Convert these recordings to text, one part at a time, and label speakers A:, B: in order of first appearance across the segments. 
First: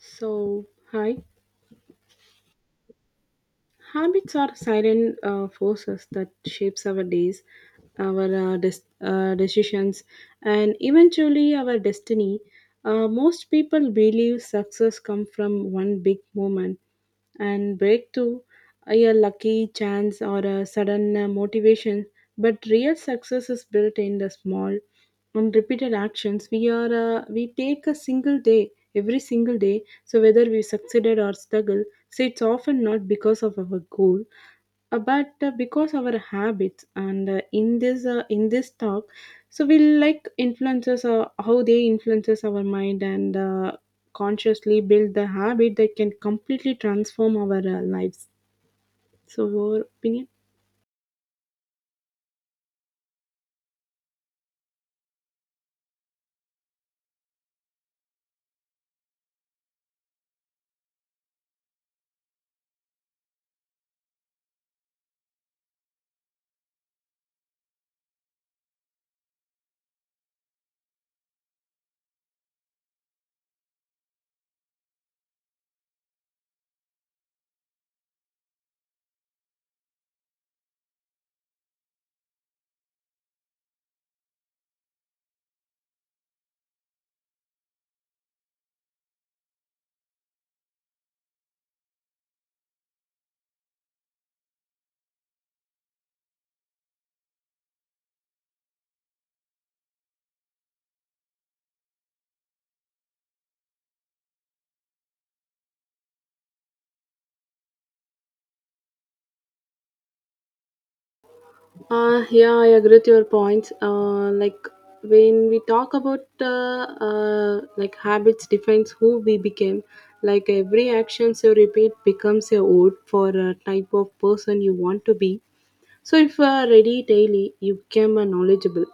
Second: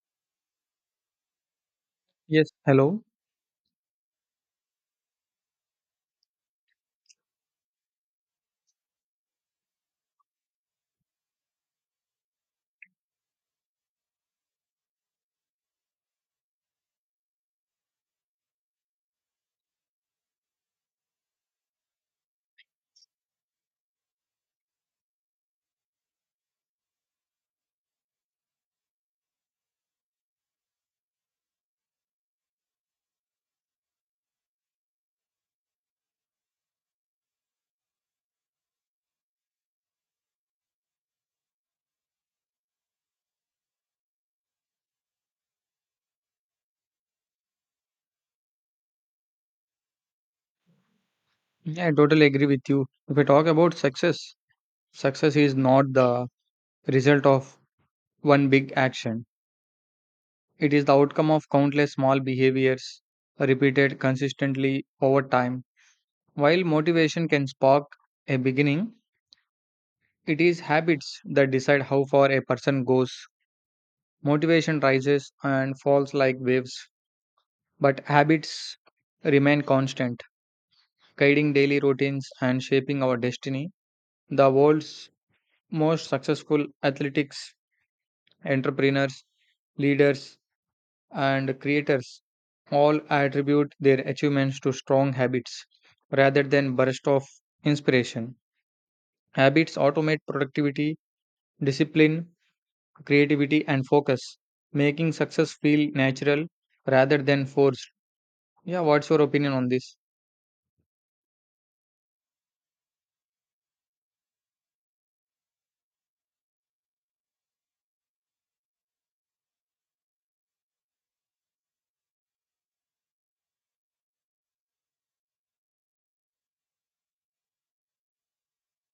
A: So, hi.
B: Yes, hello.
A: Habits are silent forces that shapes our days, our decisions, and eventually our destiny. Most people believe success comes from one big moment and breakthrough, a lucky chance or a sudden motivation. But real success is built in the small and repeated actions. We take a single day, every single day, so, whether we succeeded or struggle, so it's often not because of our goal, but because our habits. And in this talk, so we like influences how they influences our mind and consciously build the habit that can completely transform our lives. So, your opinion?
B: Yeah, I totally agree with you. If we talk about success, success is not the result of one big action. It is the outcome of countless small behaviors repeated consistently over time. While motivation can spark a beginning, it is habits that decide how far a person goes. Motivation rises and falls like waves, but habits remain constant, guiding daily routines and shaping our destiny. The world's most successful athletics, entrepreneurs, leaders, and creators all attribute their achievements to strong habits rather than bursts of inspiration. Habits automate productivity, discipline, creativity, and focus, making success feel natural rather than forced. Yeah, what's your opinion on this?
A: Yeah, I agree with your points. Like when we talk about like habits defines who we became. Like every actions you repeat becomes a vote for a type of person you want to be. So if you are ready daily, you become a knowledgeable.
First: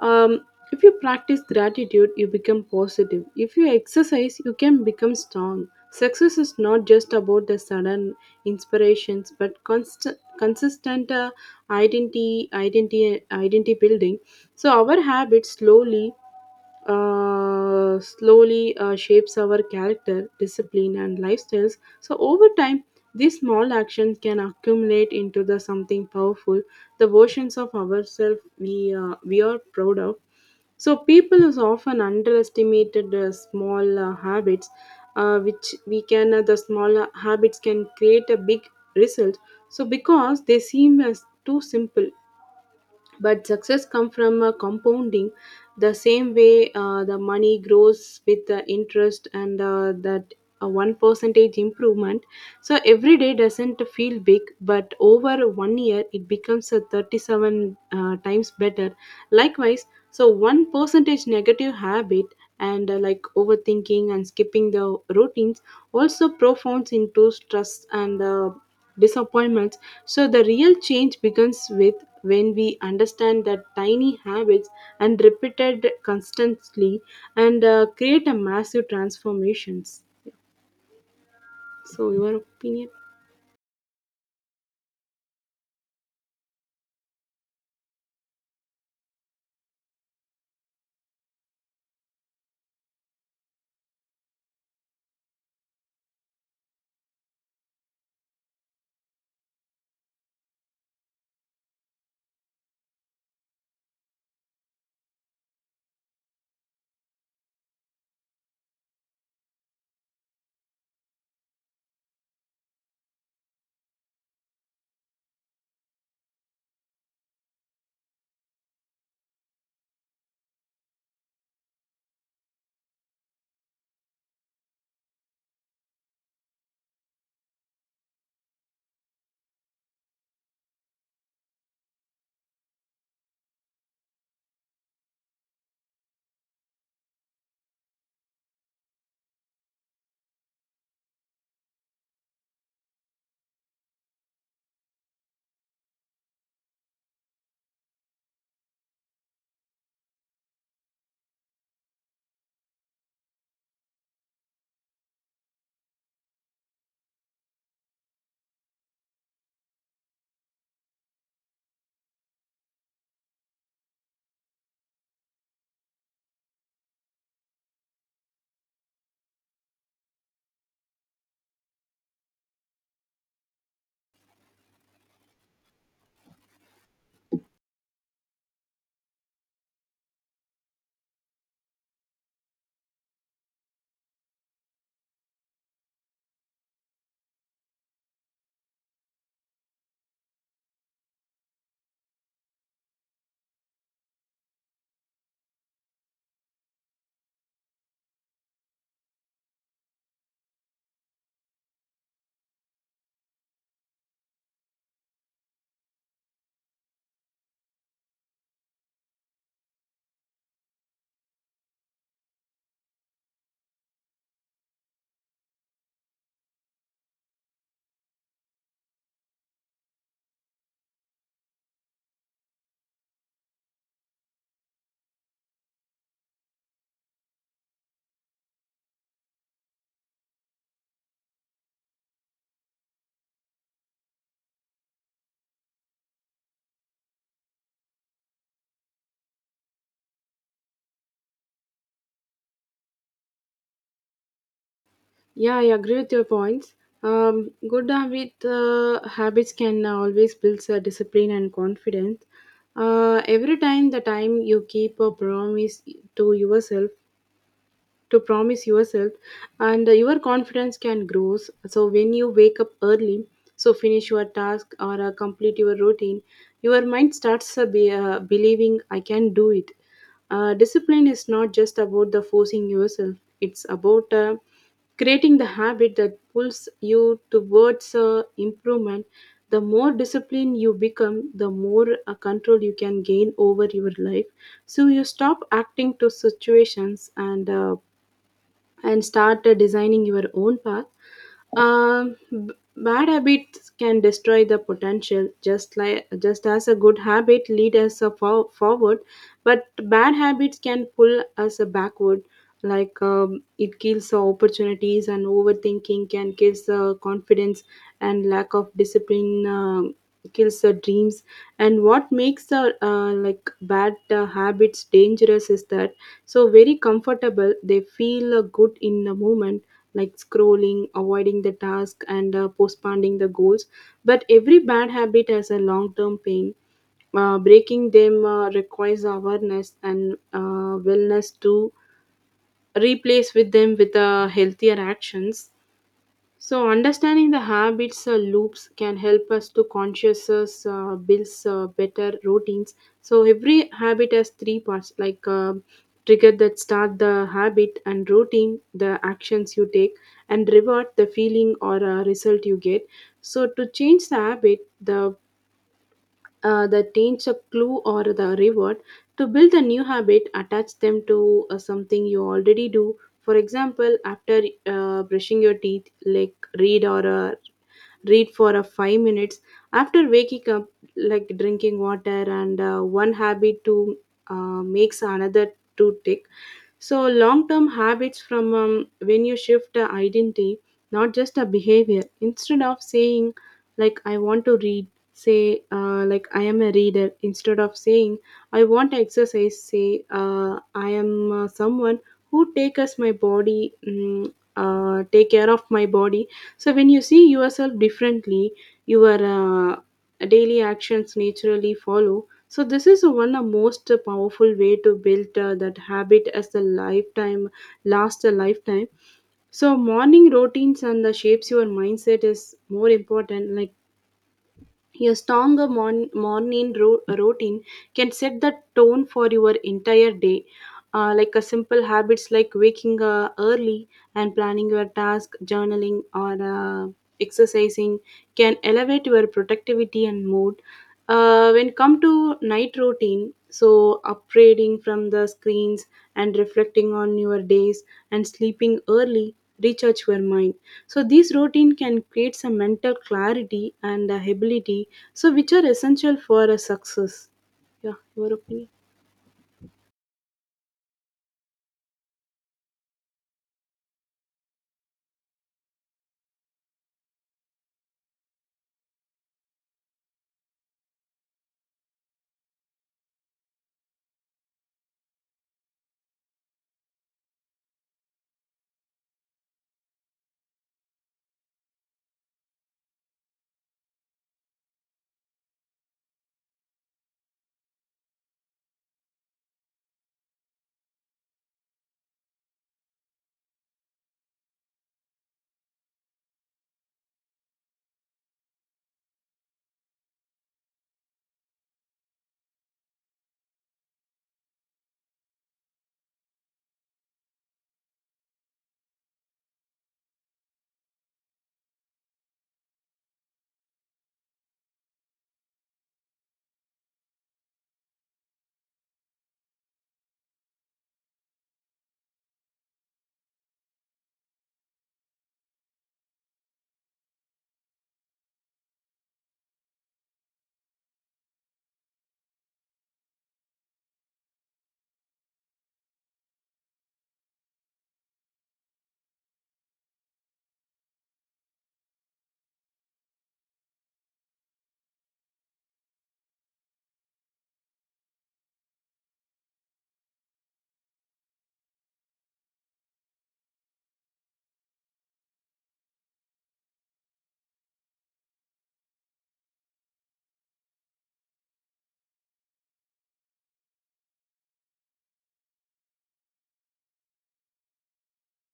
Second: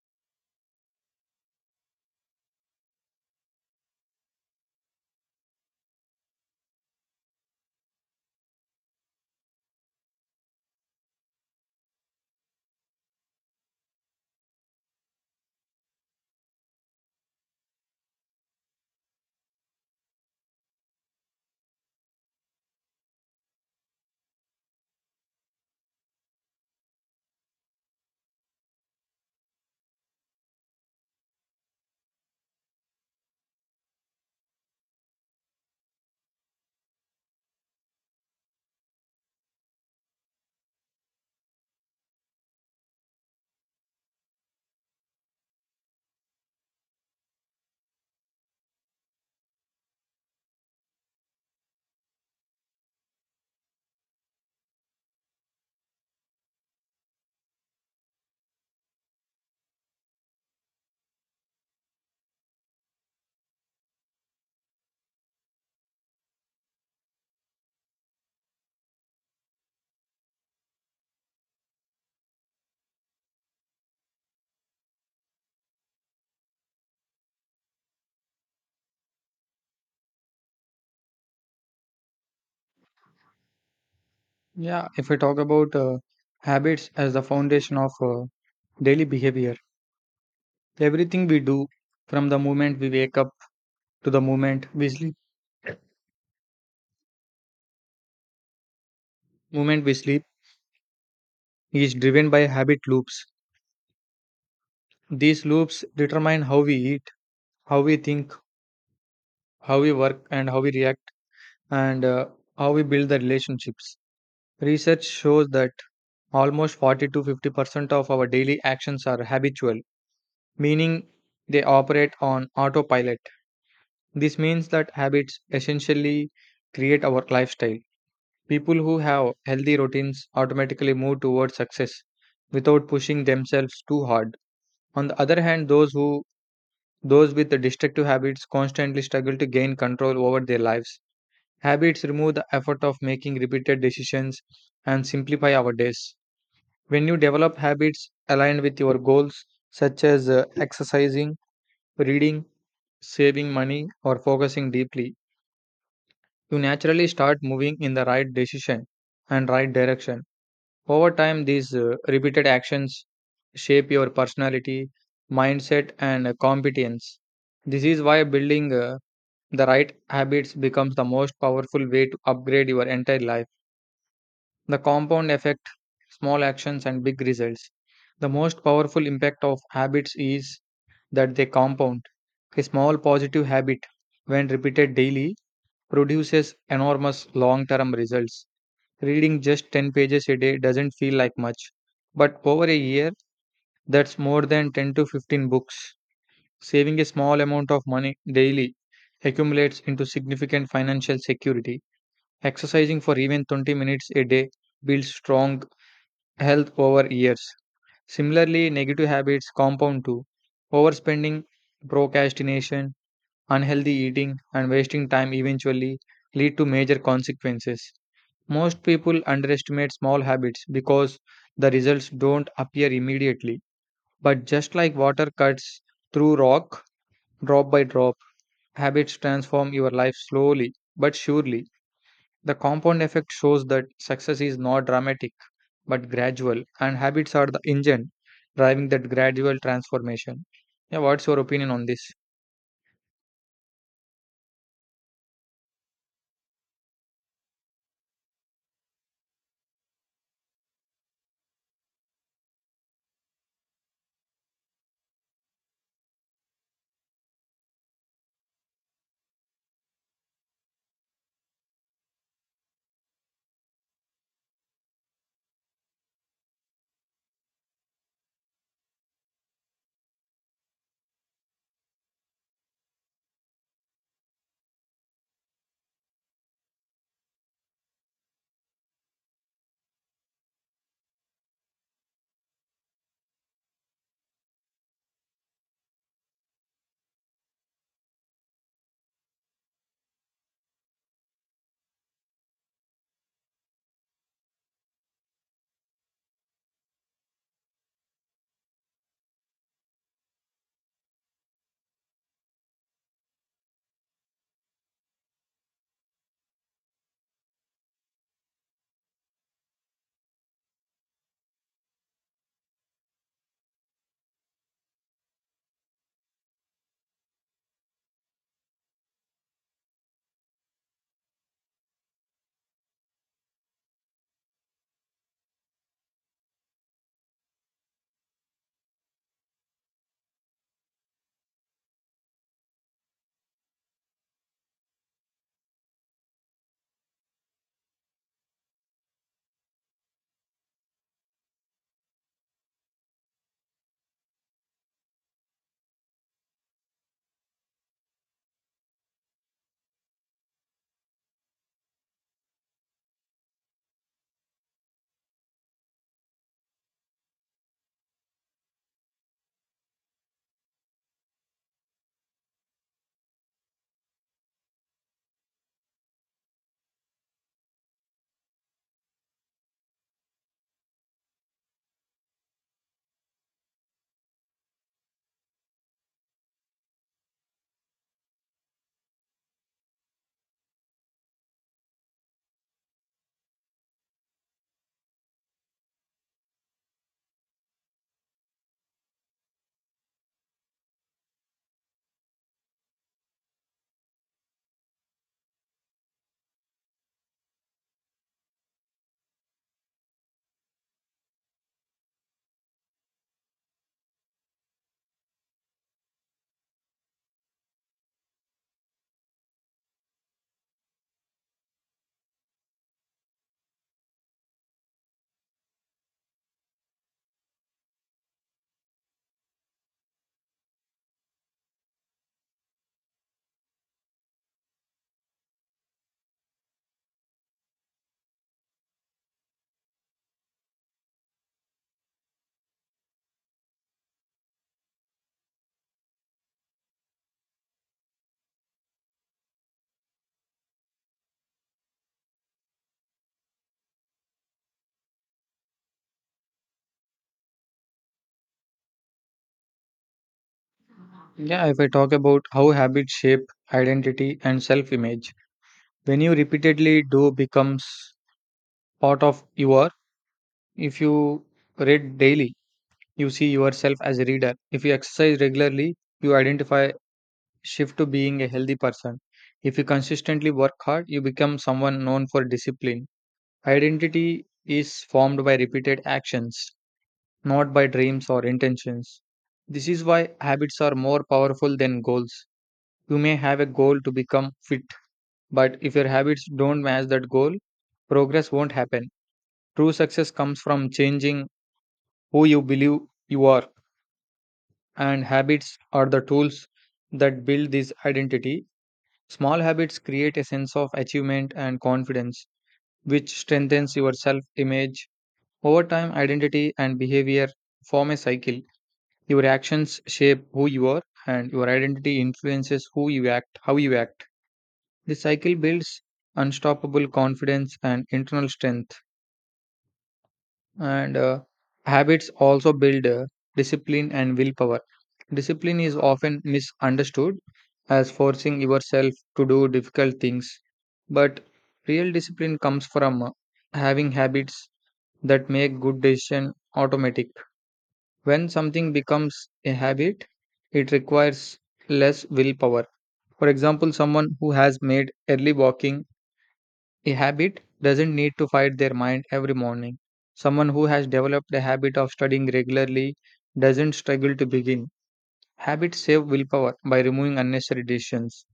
A: Um, if you practice gratitude, you become positive. If you exercise, you can become strong. Success is not just about the sudden inspirations, but constant, consistent identity building. So our habits slowly shapes our character, discipline, and lifestyles. So, over time, these small actions can accumulate into the something powerful, the versions of ourselves we are proud of. So, people is often underestimated small habits, which we can the small habits can create a big result. So, because they seem as too simple but success comes from compounding the same way the money grows with the interest and that one percentage improvement so every day doesn't feel big, but over 1 year it becomes a 37 times better. Likewise, so one percentage negative habit and like overthinking and skipping the routines also profounds into stress and disappointments. So the real change begins with when we understand that tiny habits and repeated constantly and create a massive transformations. So your opinion?
B: Yeah, if we talk about habits as the foundation of daily behavior, everything we do from the moment we wake up to the moment we sleep. Moment we sleep is driven by habit loops. These loops determine how we eat, how we think, how we work, and how we react, and how we build the relationships. Research shows that almost 40 to 50% of our daily actions are habitual, meaning they operate on autopilot. This means that habits essentially create our lifestyle. People who have healthy routines automatically move towards success without pushing themselves too hard. On the other hand, those with the destructive habits constantly struggle to gain control over their lives. Habits remove the effort of making repeated decisions and simplify our days. When you develop habits aligned with your goals, such as exercising, reading, saving money, or focusing deeply, you naturally start moving in the right decision and right direction. Over time, these repeated actions shape your personality, mindset, and competence. This is why building the right habits becomes the most powerful way to upgrade your entire life. The compound effect, small actions, and big results. The most powerful impact of habits is that they compound. A small positive habit, when repeated daily, produces enormous long term results. Reading just 10 pages a day doesn't feel like much, but over a year, that's more than 10 to 15 books. Saving a small amount of money daily accumulates into significant financial security. Exercising for even 20 minutes a day builds strong health over years. Similarly, negative habits compound too. Overspending, procrastination, unhealthy eating, and wasting time eventually lead to major consequences. Most people underestimate small habits because the results don't appear immediately. But just like water cuts through rock, drop by drop, habits transform your life slowly but surely. The compound effect shows that success is not dramatic but gradual, and habits are the engine driving that gradual transformation. Yeah, what's your opinion on this?
A: Yeah, I agree with your points. Habits can always build discipline and confidence. Every time you keep a promise to yourself, to promise yourself and your confidence can grow so when you wake up early so finish your task or complete your routine your mind starts believing I can do it. Discipline is not just about the forcing yourself. It's about creating the habit that pulls you towards improvement. The more disciplined you become the more control you can gain over your life, so you stop acting to situations and start designing your own path. Bad habits can destroy the potential, just like just as a good habit lead us a forward, but bad habits can pull us a backward. Like it kills the opportunities, and overthinking can kills the confidence, and lack of discipline kills the dreams. And what makes the like bad habits dangerous is that so very comfortable. They feel good in the moment like scrolling, avoiding the task, and postponing the goals. But every bad habit has a long term pain. Breaking them requires awareness and wellness to replace with them with healthier actions, so understanding the habits loops can help us to conscious us, builds better routines. So, every habit has three parts like trigger that start the habit, and routine, the actions you take, and reward, the feeling or result you get. So, to change the habit, the that change a clue or the reward. To build a new habit attach them to something you already do, for example after brushing your teeth like read for a 5 minutes after waking up like drinking water, and one habit to makes another to tick. So long term habits from when you shift identity not just a behavior. Instead of saying like I want to read, say like I am a reader. Instead of saying I want exercise, say I am someone who takes my body take care of my body. So when you see yourself differently your daily actions naturally follow, so this is one of the most powerful way to build that habit as the lifetime last a lifetime. So morning routines and the shapes your mindset is more important. Like your stronger morning routine can set the tone for your entire day. Like a simple habits like waking early and planning your task, journaling, or exercising can elevate your productivity and mood. When come to night routine, so upgrading from the screens and reflecting on your days and sleeping early recharge your mind. So this routine can create some mental clarity and ability, so which are essential for a success. Yeah, your opinion.
B: Yeah, if I talk about how habits shape identity and self image, when you repeatedly do becomes part of your. If you read daily, you see yourself as a reader. If you exercise regularly, you identify shift to being a healthy person. If you consistently work hard, you become someone known for discipline. Identity is formed by repeated actions, not by dreams or intentions. This is why habits are more powerful than goals. You may have a goal to become fit, but if your habits don't match that goal, progress won't happen. True success comes from changing who you believe you are, and habits are the tools that build this identity. Small habits create a sense of achievement and confidence, which strengthens your self image. Over time, identity and behavior form a cycle. Your actions shape who you are, and your identity influences how you act. This cycle builds unstoppable confidence and internal strength. And habits also build discipline and willpower. Discipline is often misunderstood as forcing yourself to do difficult things, but real discipline comes from having habits that make good decision automatic. When something becomes a habit, it requires less willpower. For example, someone who has made early walking a habit doesn't need to fight their mind every morning. Someone who has developed a habit of studying regularly doesn't struggle to begin. Habits save willpower by removing unnecessary decisions.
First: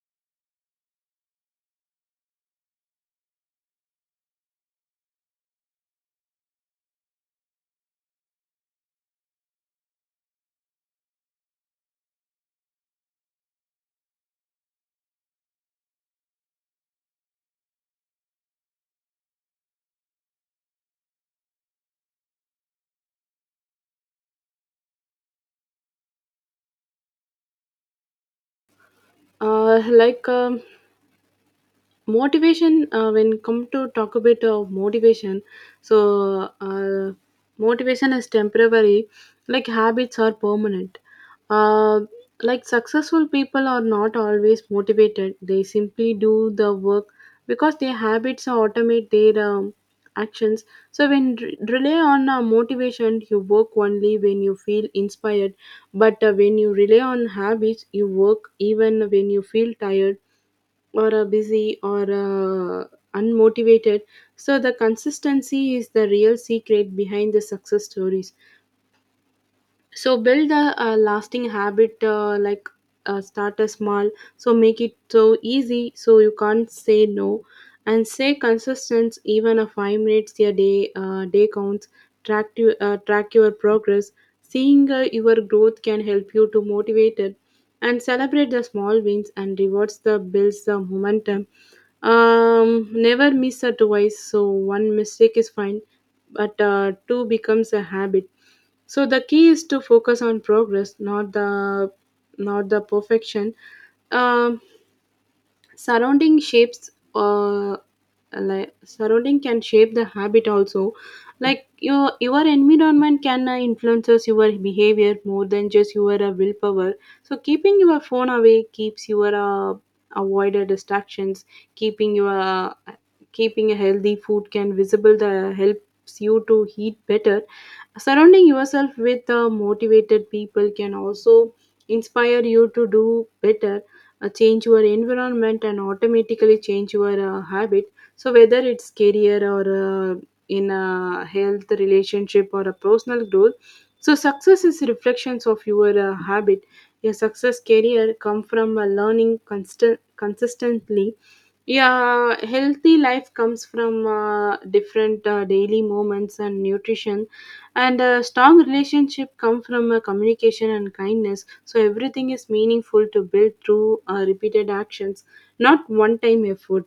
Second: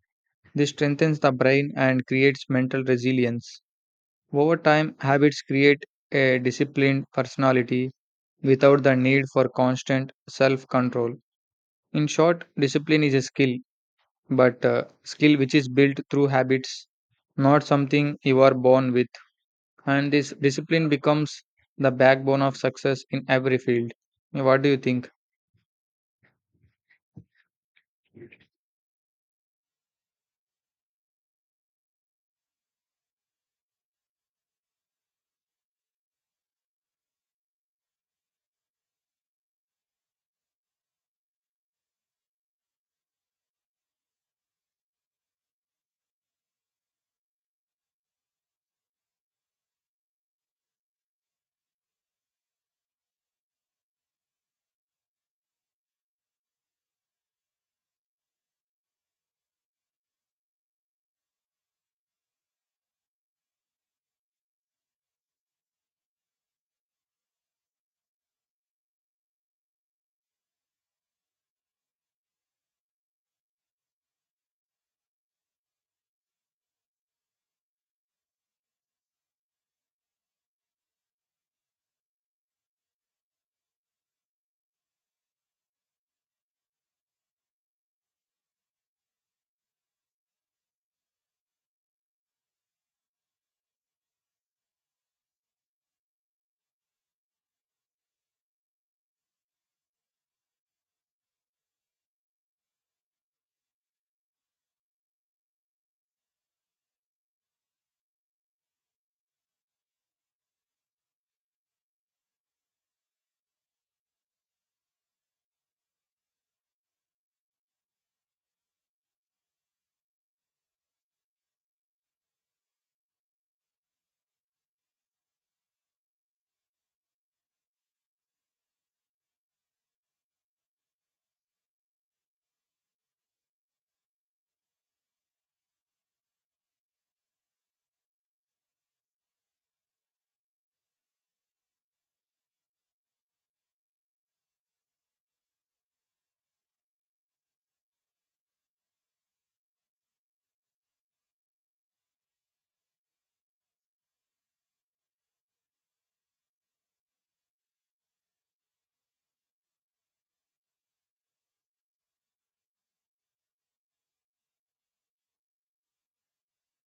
B: This strengthens the brain and creates mental resilience. Over time, habits create a disciplined personality without the need for constant self control. In short, discipline is a skill, but a skill which is built through habits, not something you are born with. And this discipline becomes the backbone of success in every field. What do you think?
A: uh, like um, Motivation when come to talk a bit of motivation, so uh, motivation is temporary like habits are permanent. uh, like successful people are not always motivated, they simply do the work because their habits automate their actions. So when rely on motivation you work only when you feel inspired, but when you rely on habits you work even when you feel tired or busy or unmotivated. So the consistency is the real secret behind the success stories. So build a lasting habit, start a small, so make it so easy so you can't say no, and say consistent. Even a 5 minutes a day day counts. Track your progress, seeing your growth can help you to motivate it, and celebrate the small wins and rewards the builds the momentum. Never miss a twice, so one mistake is fine but two becomes a habit. So the key is to focus on progress, not the perfection. Um, surrounding shapes Like surrounding can shape the habit also, like your environment can influences your behavior more than just your willpower. So keeping your phone away keeps your avoided distractions. keeping your uh, Keeping a healthy food can visible the helps you to eat better. Surrounding yourself with motivated people can also inspire you to do better. Change your environment and automatically change your habit. So whether it's career or in a health relationship or a personal growth, so success is reflections of your habit. Your success career come from learning constant consistently. Yeah, healthy life comes from different daily moments and nutrition, and a strong relationship come from communication and kindness. So everything is meaningful to build through repeated actions, not one time effort.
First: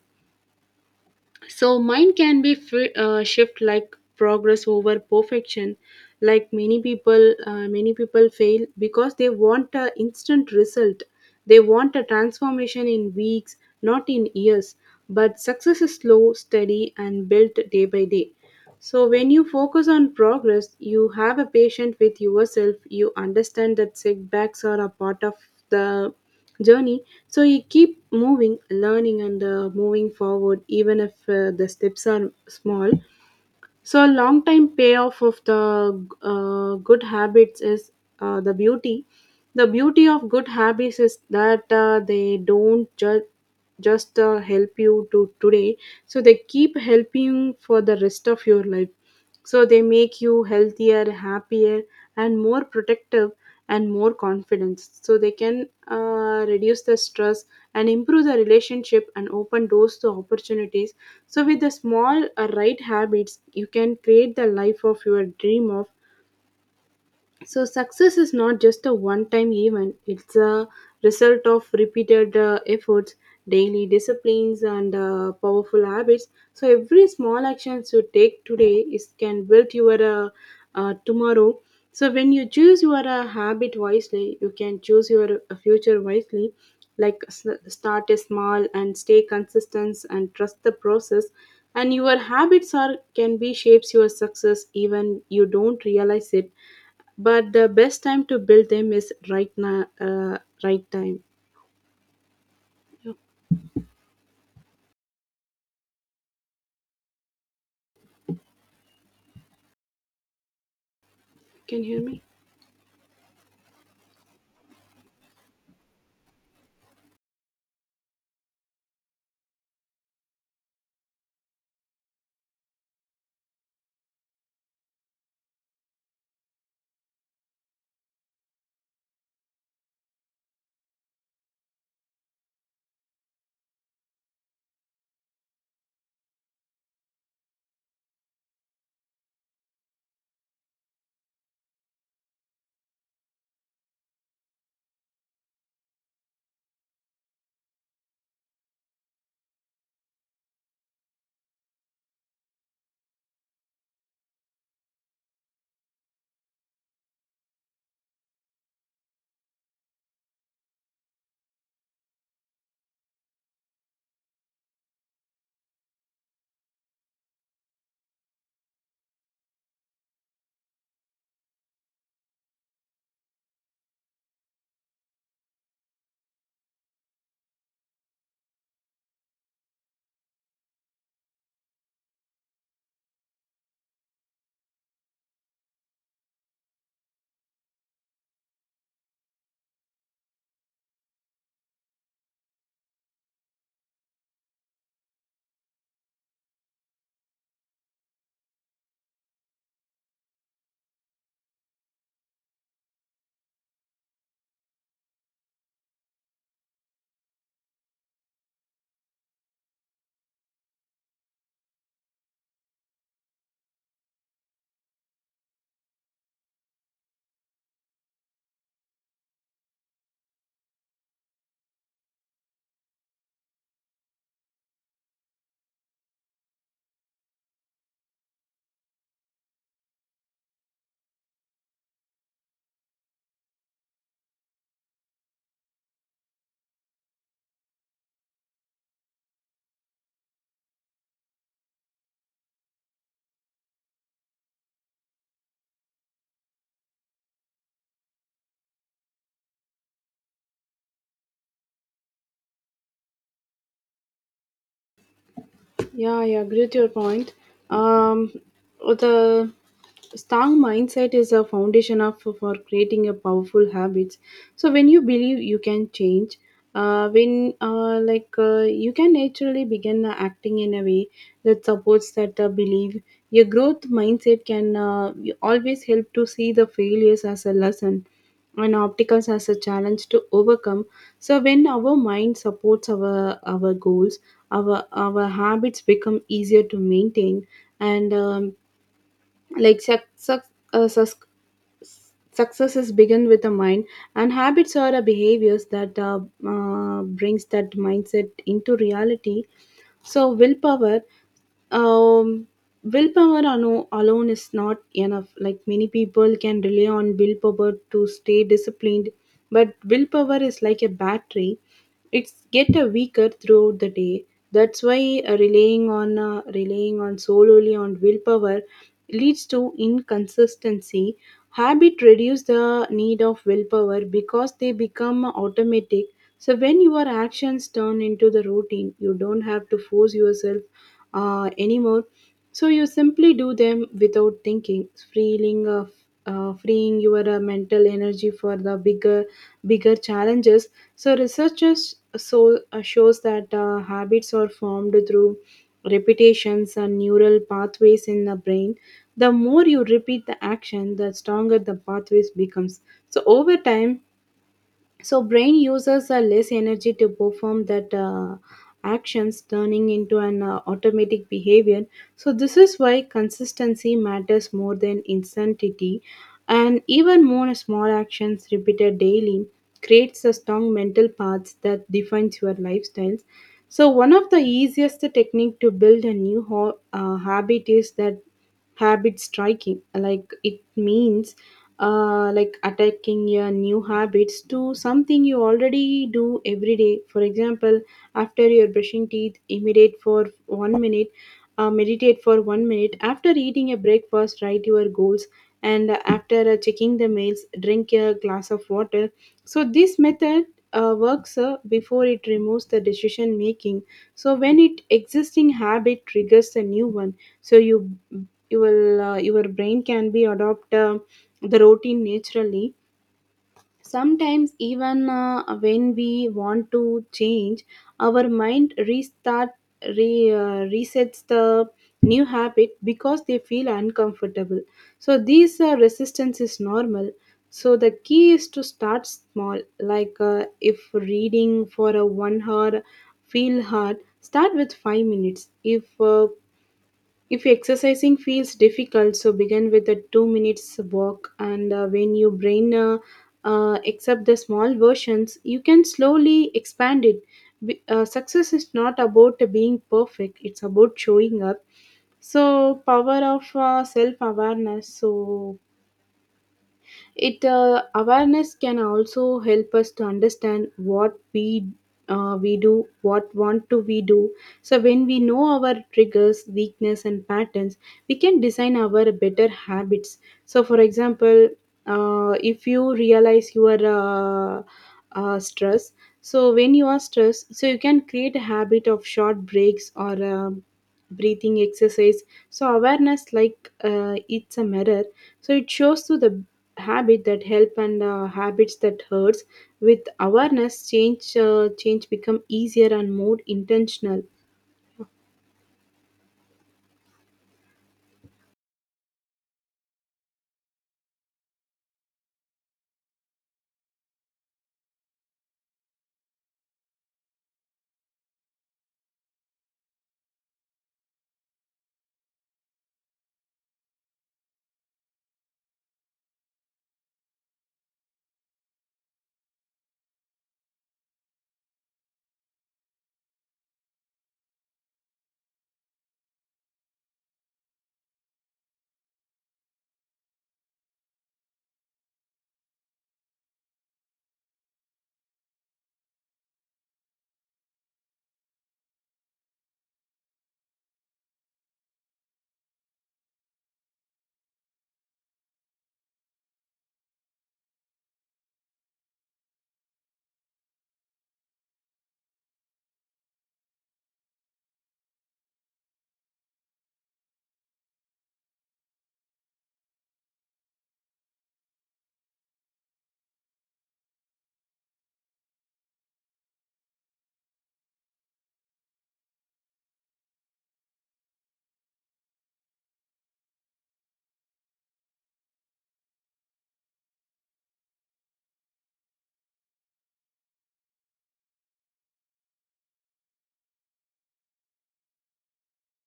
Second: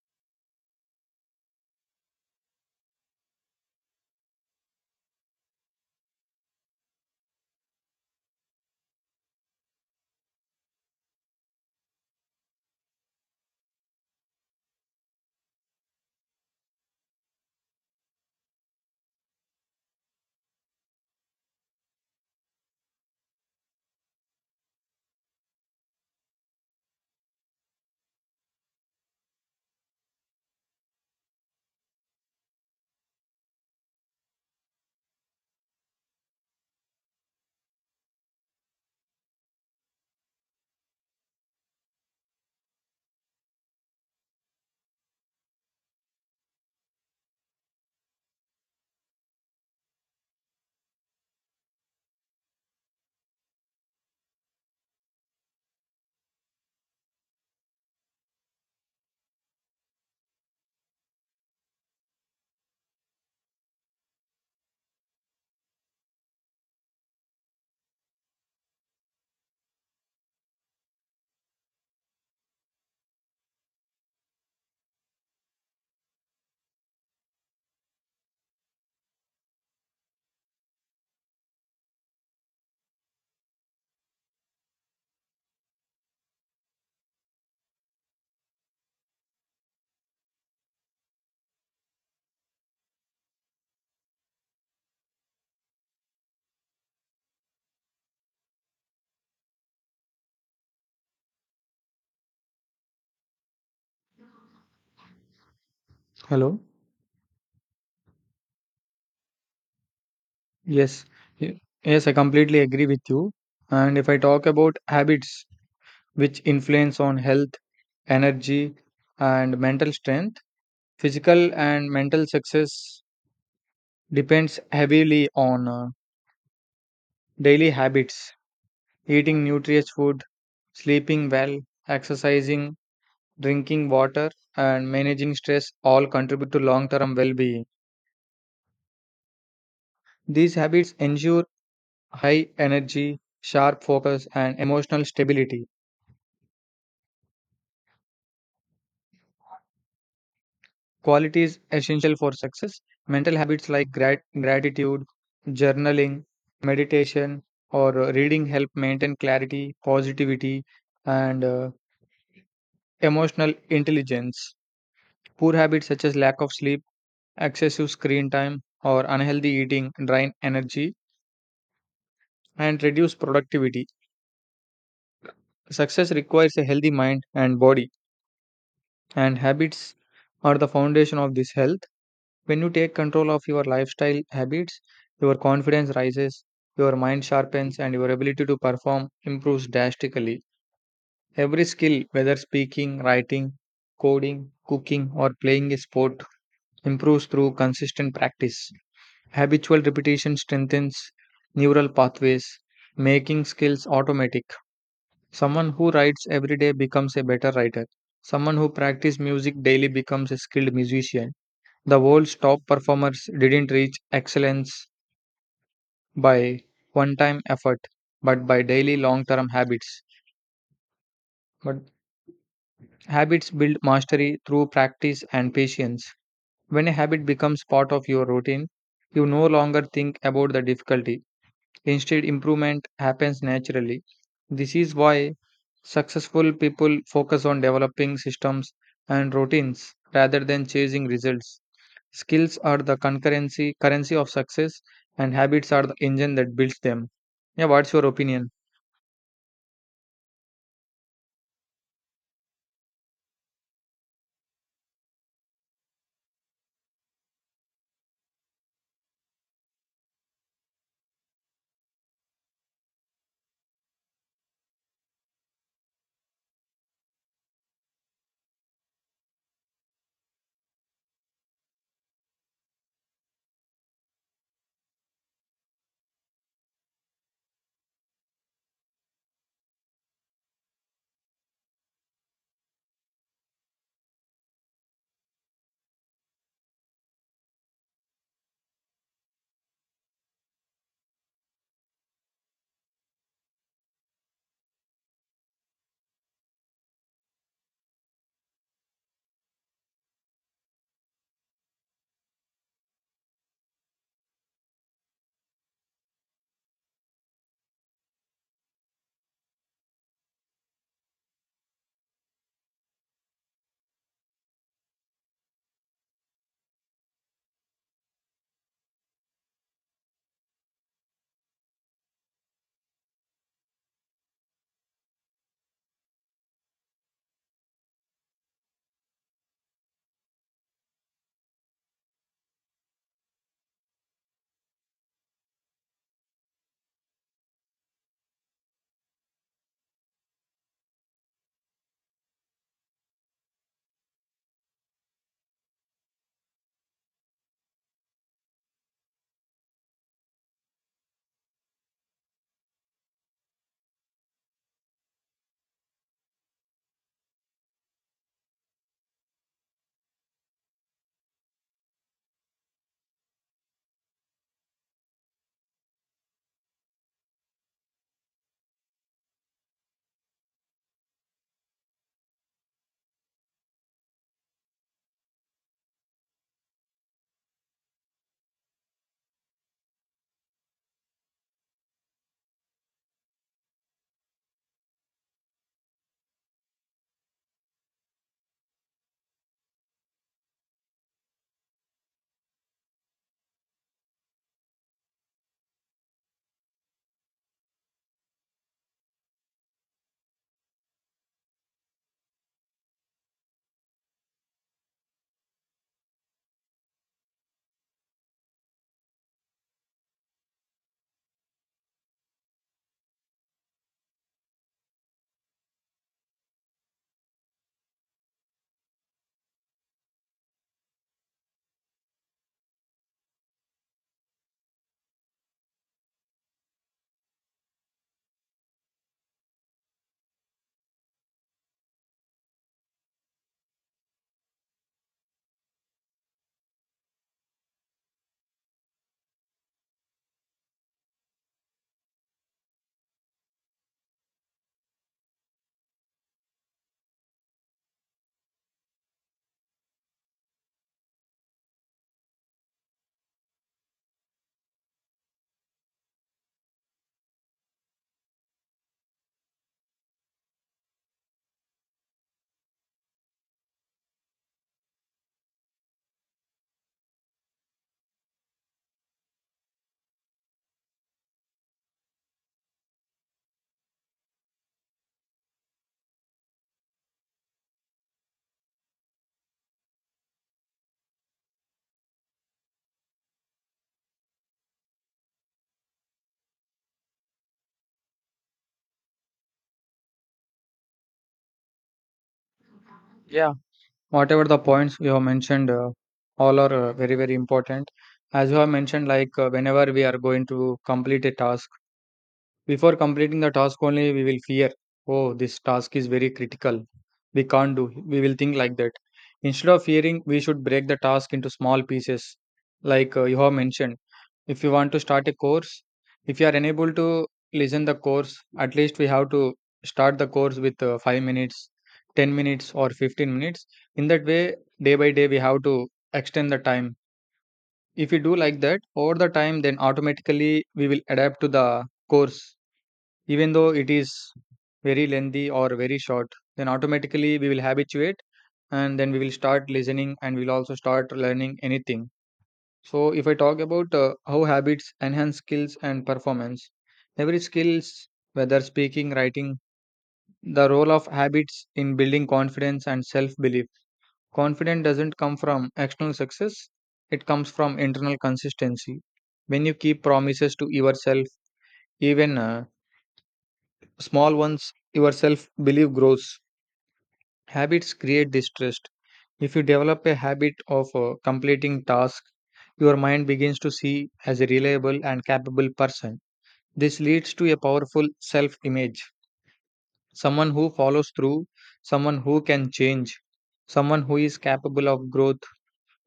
A: So mind can be free, shift like progress over perfection. Many people fail because they want an instant result. They want a transformation in weeks, not in years. But success is slow, steady, and built day by day. So, when you focus on progress, you have a patient with yourself, you understand that setbacks are a part of the journey. So, you keep moving, learning, and moving forward, even if the steps are small. So, a long time payoff of the good habits is uh, the beauty. The beauty of good habits is that they don't just help you to today, so they keep helping for the rest of your life. So they make you healthier, happier, and more protective, and more confident. So they can reduce the stress and improve the relationship and open doors to opportunities. So with the small right habits you can create the life of your dream of. So success is not just a one-time event; it's a result of repeated efforts, daily disciplines, and powerful habits. So every small action you take today is can build your tomorrow. So when you choose your habit wisely, you can choose your future wisely. Like start a small and stay consistent and trust the process. And your habits are can be shapes your success even you don't realize it, but the best time to build them is right now, right time. Yeah,
B: Hello. Yes. y-
A: can you hear
B: yes, I
A: me?
B: completely agree with you. And if I talk about habits which influence on health, energy, and mental strength, physical and mental success depends heavily on daily habits. Eating nutritious food, sleeping well, exercising, drinking water, and managing stress all contribute to long term well being. These habits ensure high energy, sharp focus, and emotional stability, qualities essential for success. Mental habits like gratitude, journaling, meditation, or reading help maintain clarity, positivity, and emotional intelligence. Poor habits such as lack of sleep, excessive screen time, or unhealthy eating drain energy and reduce productivity. Success requires a healthy mind and body, and habits are the foundation of this health. When you take control of your lifestyle habits, your confidence rises, your mind sharpens, and your ability to perform improves drastically. Every skill, whether speaking, writing, coding, cooking, or playing a sport, improves through consistent practice. Habitual repetition strengthens neural pathways, making skills automatic. Someone who writes every day becomes a better writer. Someone who practices music daily becomes a skilled musician. The world's top performers didn't reach excellence by one time effort, but by daily long term habits. But habits build mastery through practice and patience. When a habit becomes part of your routine, you no longer think about the difficulty. Instead, improvement happens naturally. This is why successful people focus on developing systems and routines rather than chasing results. Skills are the concurrency currency of success, and habits are the engine that builds them. Yeah, what's your opinion?
A: Yeah, I agree with your point. Um, the strong mindset is a foundation of for creating a powerful habits. So when you believe you can change, when like you can naturally begin acting in a way that supports that belief. Your growth mindset can always help to see the failures as a lesson and obstacles as a challenge to overcome. So when our mind supports our goals, our habits become easier to maintain, and like suc suc- sus- successes begin with the mind, and habits are the behaviors that brings that mindset into reality. So willpower, um, willpower alone is not enough. Like, many people can rely on willpower to stay disciplined, but willpower is like a battery. It's get a weaker throughout the day. That's why relying on solely on willpower leads to inconsistency. Habit reduce the need of willpower because they become automatic. So when your actions turn into the routine, you don't have to force yourself anymore. So you simply do them without thinking, freeing your mental energy for the bigger challenges. So researchers shows that habits are formed through repetitions and neural pathways in the brain. The more you repeat the action, the stronger the pathways becomes. So over time, so brain uses less energy to perform that actions, turning into an automatic behavior. So this is why consistency matters more than instantity, and even more small actions repeated daily creates a strong mental paths that defines your lifestyles. So one of the easiest technique to build a new habit is that habit striking. Like, it means like attacking your new habits to something you already do every day. For example, after you're brushing teeth, imitate for 1 minute. Meditate for 1 minute after eating a breakfast, write your goals, and after checking the mails, drink a glass of water. So this method works before it removes the decision making. So when it existing habit triggers a new one, so you will your brain can be adopt the routine naturally. Sometimes even when we want to change, our mind restart, resets the new habit because they feel uncomfortable. So these resistance is normal. So the key is to start small. Like, if reading for a 1 hour feel hard, start with 5 minutes. If if exercising feels difficult, so begin with a 2 minutes walk, and when your brain accept the small versions, you can slowly expand it. Success is not about being perfect; it's about showing up. So, power of self awareness. So, it awareness can also help us to understand what we do what want to we do. So when we know our triggers, weakness and patterns, we can design our better habits. So for example, if you realize you are stressed, so when you are stressed, so you can create a habit of short breaks or breathing exercise. So awareness, like it's a mirror. So it shows to the habit that help and habits that hurts. With awareness, change change become easier and more
B: Yeah,
A: intentional.
B: whatever the points you have mentioned, all are very very important. As you have mentioned, like whenever we are going to complete a task, before completing the task only we will fear, oh, this task is very critical. We can't do. We will think like that. Instead of fearing, we should break the task into small pieces, like you have mentioned. If you want to start a course, if you are unable to listen the course, at least we have to start the course with 5 minutes, 10 minutes or 15 minutes. In that way, day by day we have to extend the time. If we do like that, over the time then automatically we will adapt to the course even though it is very lengthy or very short. Then automatically we will habituate and then we will start listening and we'll also start learning anything. So, if I talk about how habits enhance skills and performance, every skills, whether speaking, writing, the role of habits in building confidence and self belief. Confidence doesn't come from external success, it comes from internal consistency. When you keep promises to yourself, even small ones, your self belief grows. Habits create this trust. If you develop a habit of completing tasks, your mind begins to see as a reliable and capable person. This leads to a powerful self image, someone who follows through, someone who can change, someone who is capable of growth.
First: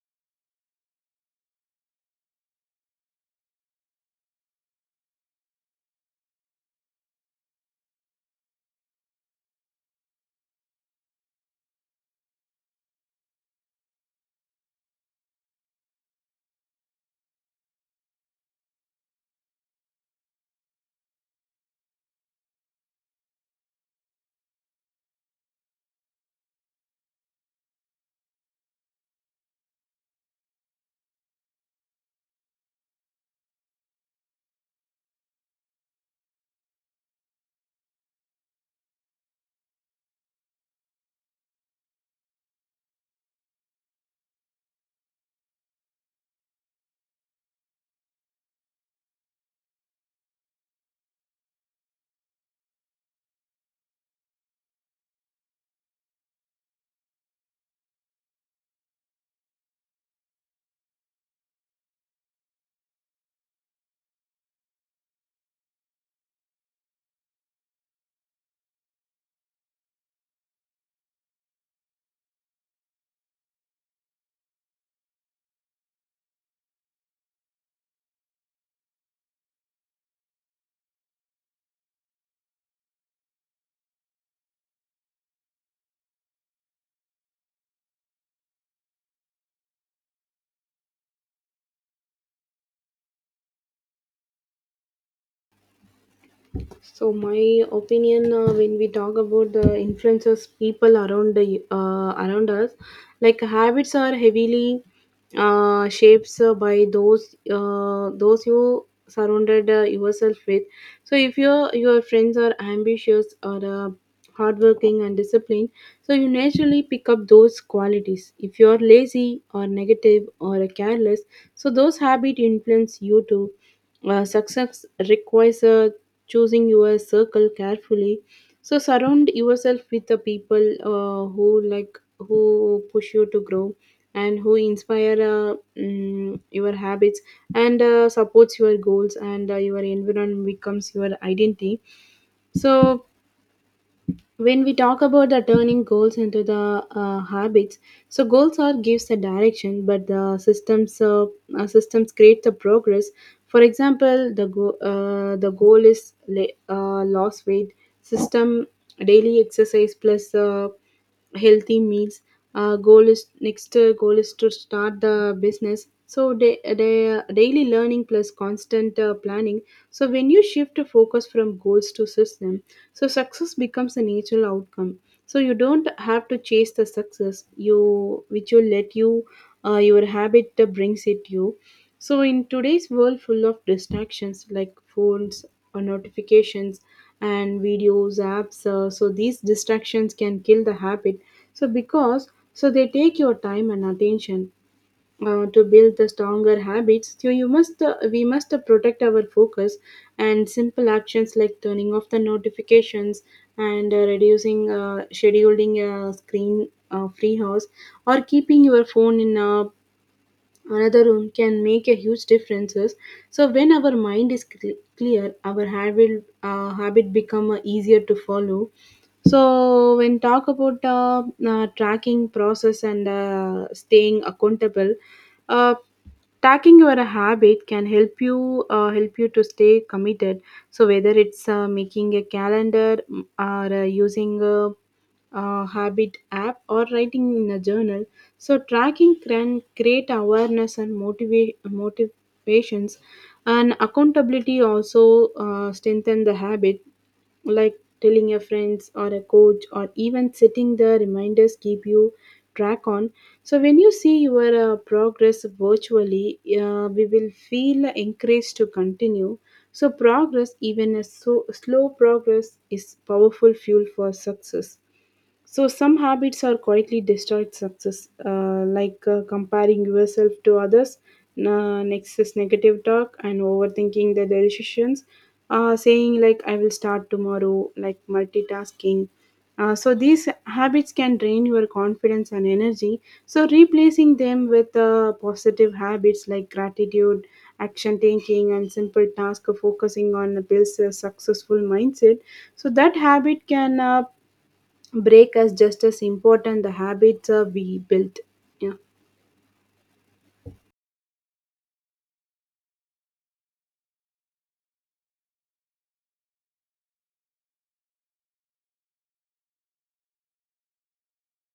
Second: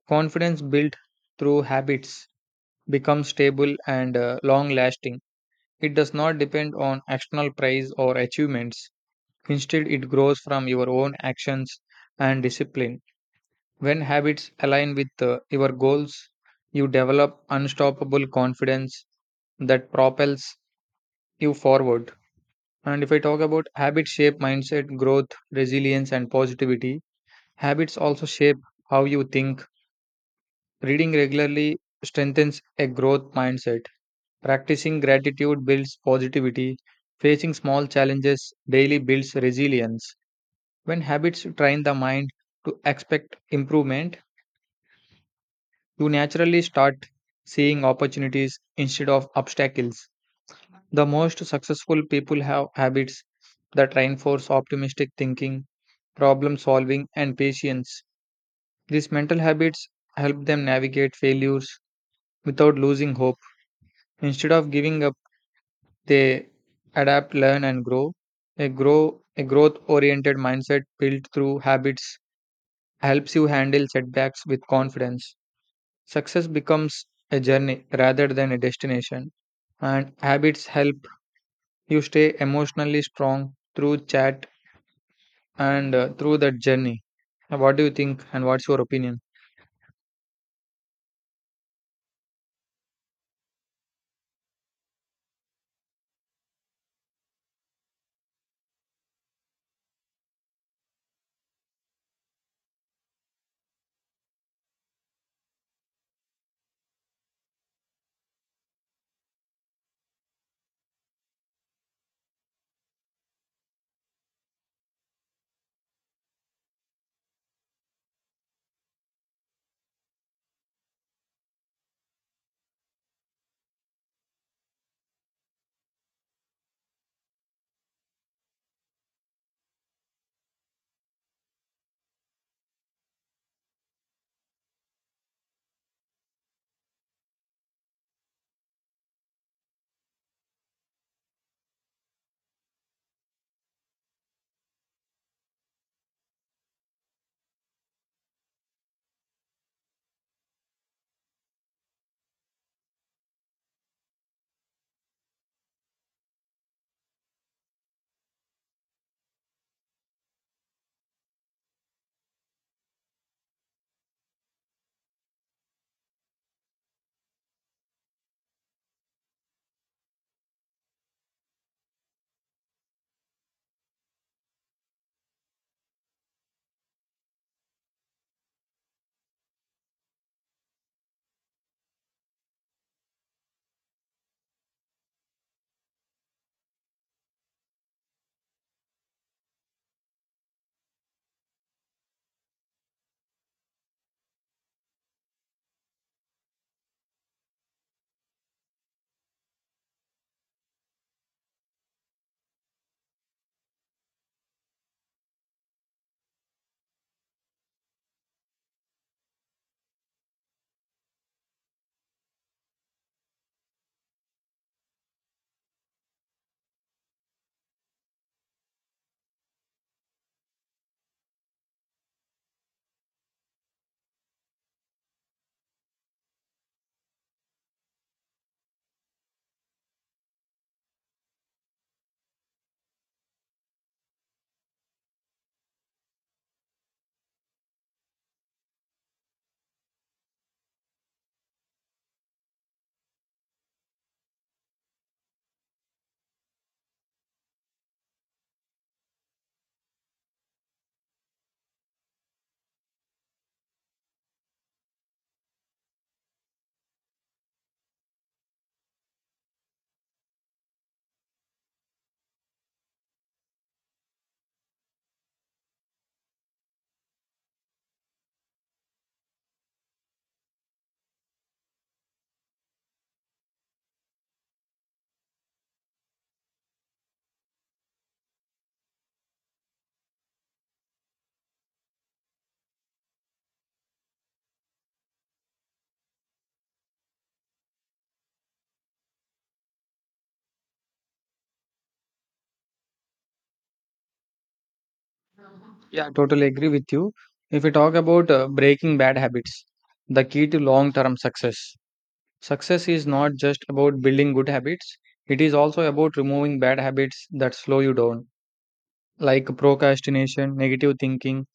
B: Confidence built through habits becomes stable and long lasting. It does not depend on external praise or achievements. Instead, it grows from your own actions and discipline. When habits align with your goals, you develop unstoppable confidence that propels you forward. And if I talk about habits shape mindset, growth, resilience, and positivity, habits also shape how you think. Reading regularly strengthens a growth mindset. Practicing gratitude builds positivity. Facing small challenges daily builds resilience. When habits train the mind to expect improvement, you naturally start seeing opportunities instead of obstacles. The most successful people have habits that reinforce optimistic thinking, problem solving, and patience. These mental habits help them navigate failures without losing hope. Instead of giving up, they adapt, learn, and grow. A growth oriented mindset built through habits helps you handle setbacks with confidence. Success becomes a journey rather than a destination, and habits help you stay emotionally strong through chat and through that journey. What do you think, and what's your opinion?
A: So, my opinion, when we talk about the influences people around the, around us, like habits are heavily shapes by those you surrounded yourself with. So, if your friends are ambitious or hardworking and disciplined, so you naturally pick up those qualities. If you are lazy or negative or careless, so those habits influence you too. Success requires choosing your circle carefully. So surround yourself with the people who like who push you to grow and who inspire your habits and supports your goals, and your environment becomes your identity. So when we talk about the turning goals into the habits, so goals are gives the direction, but the systems systems create the progress. For example, the the goal is loss weight, system daily exercise plus healthy meals. Goal is next, goal is to start the business, so they daily learning plus constant planning. So when you shift the focus from goals to system, so success becomes a natural outcome. So you don't have to chase the success, you which will let you your habit brings it you. So in today's world full of distractions like phones or notifications and videos apps, so these distractions can kill the habit. So because so they take your time and attention, to build the stronger habits, so you must we must protect our focus, and simple actions like turning off the notifications and reducing scheduling screen free house or keeping your phone in a another room can make a huge differences. So when our mind is clear, our habit become easier to follow. So when talk about tracking process and staying accountable, uh, tracking your habit can help you to stay committed. So whether it's making a calendar, or using a, habit app or writing in a journal, so tracking can create awareness and motivate motivations, and accountability also strengthen the habit, like telling your friends or a coach or even setting the reminders keep you track on. So when you see your progress virtually, we will feel encouraged to continue. So progress, even a so, slow progress is powerful fuel for success. So some habits are quietly destroyed success, like comparing yourself to others, na next is negative talk and overthinking the decisions, saying like I will start tomorrow, like multitasking. So these habits can drain your confidence and energy. So replacing them with positive habits like gratitude, action taking, and simple task of focusing on builds a successful mindset. So that habit can break as just as
B: Yeah, I totally
A: important
B: agree
A: the
B: with you.
A: habits
B: If we
A: we
B: talk
A: built.
B: about
A: Yeah, thank
B: breaking bad habits, the key to long term success. Success is not just about building good habits, it is also about removing bad habits that slow you down, like procrastination, negative thinking,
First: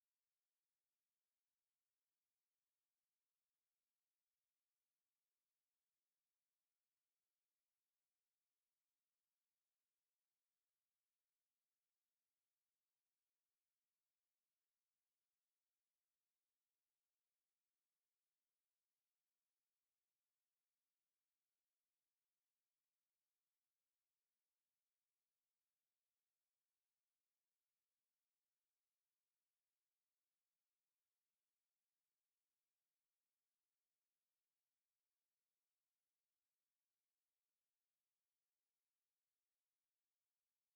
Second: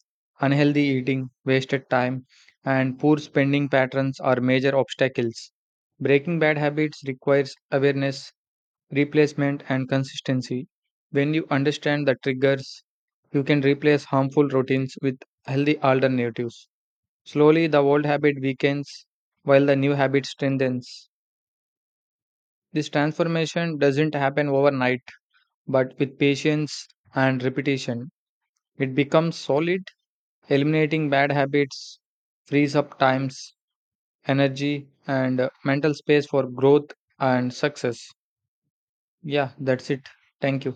B: unhealthy eating, wasted time, and poor spending patterns are major obstacles. Breaking bad habits requires awareness, replacement, and consistency. When you understand the triggers, you can replace harmful routines with healthy alternatives. Slowly, the old habit weakens while the new habit strengthens. This transformation doesn't happen overnight, but with patience and repetition, it becomes solid. Eliminating bad habits frees up times, energy, and mental space for growth and success. Yeah, that's it. Thank you.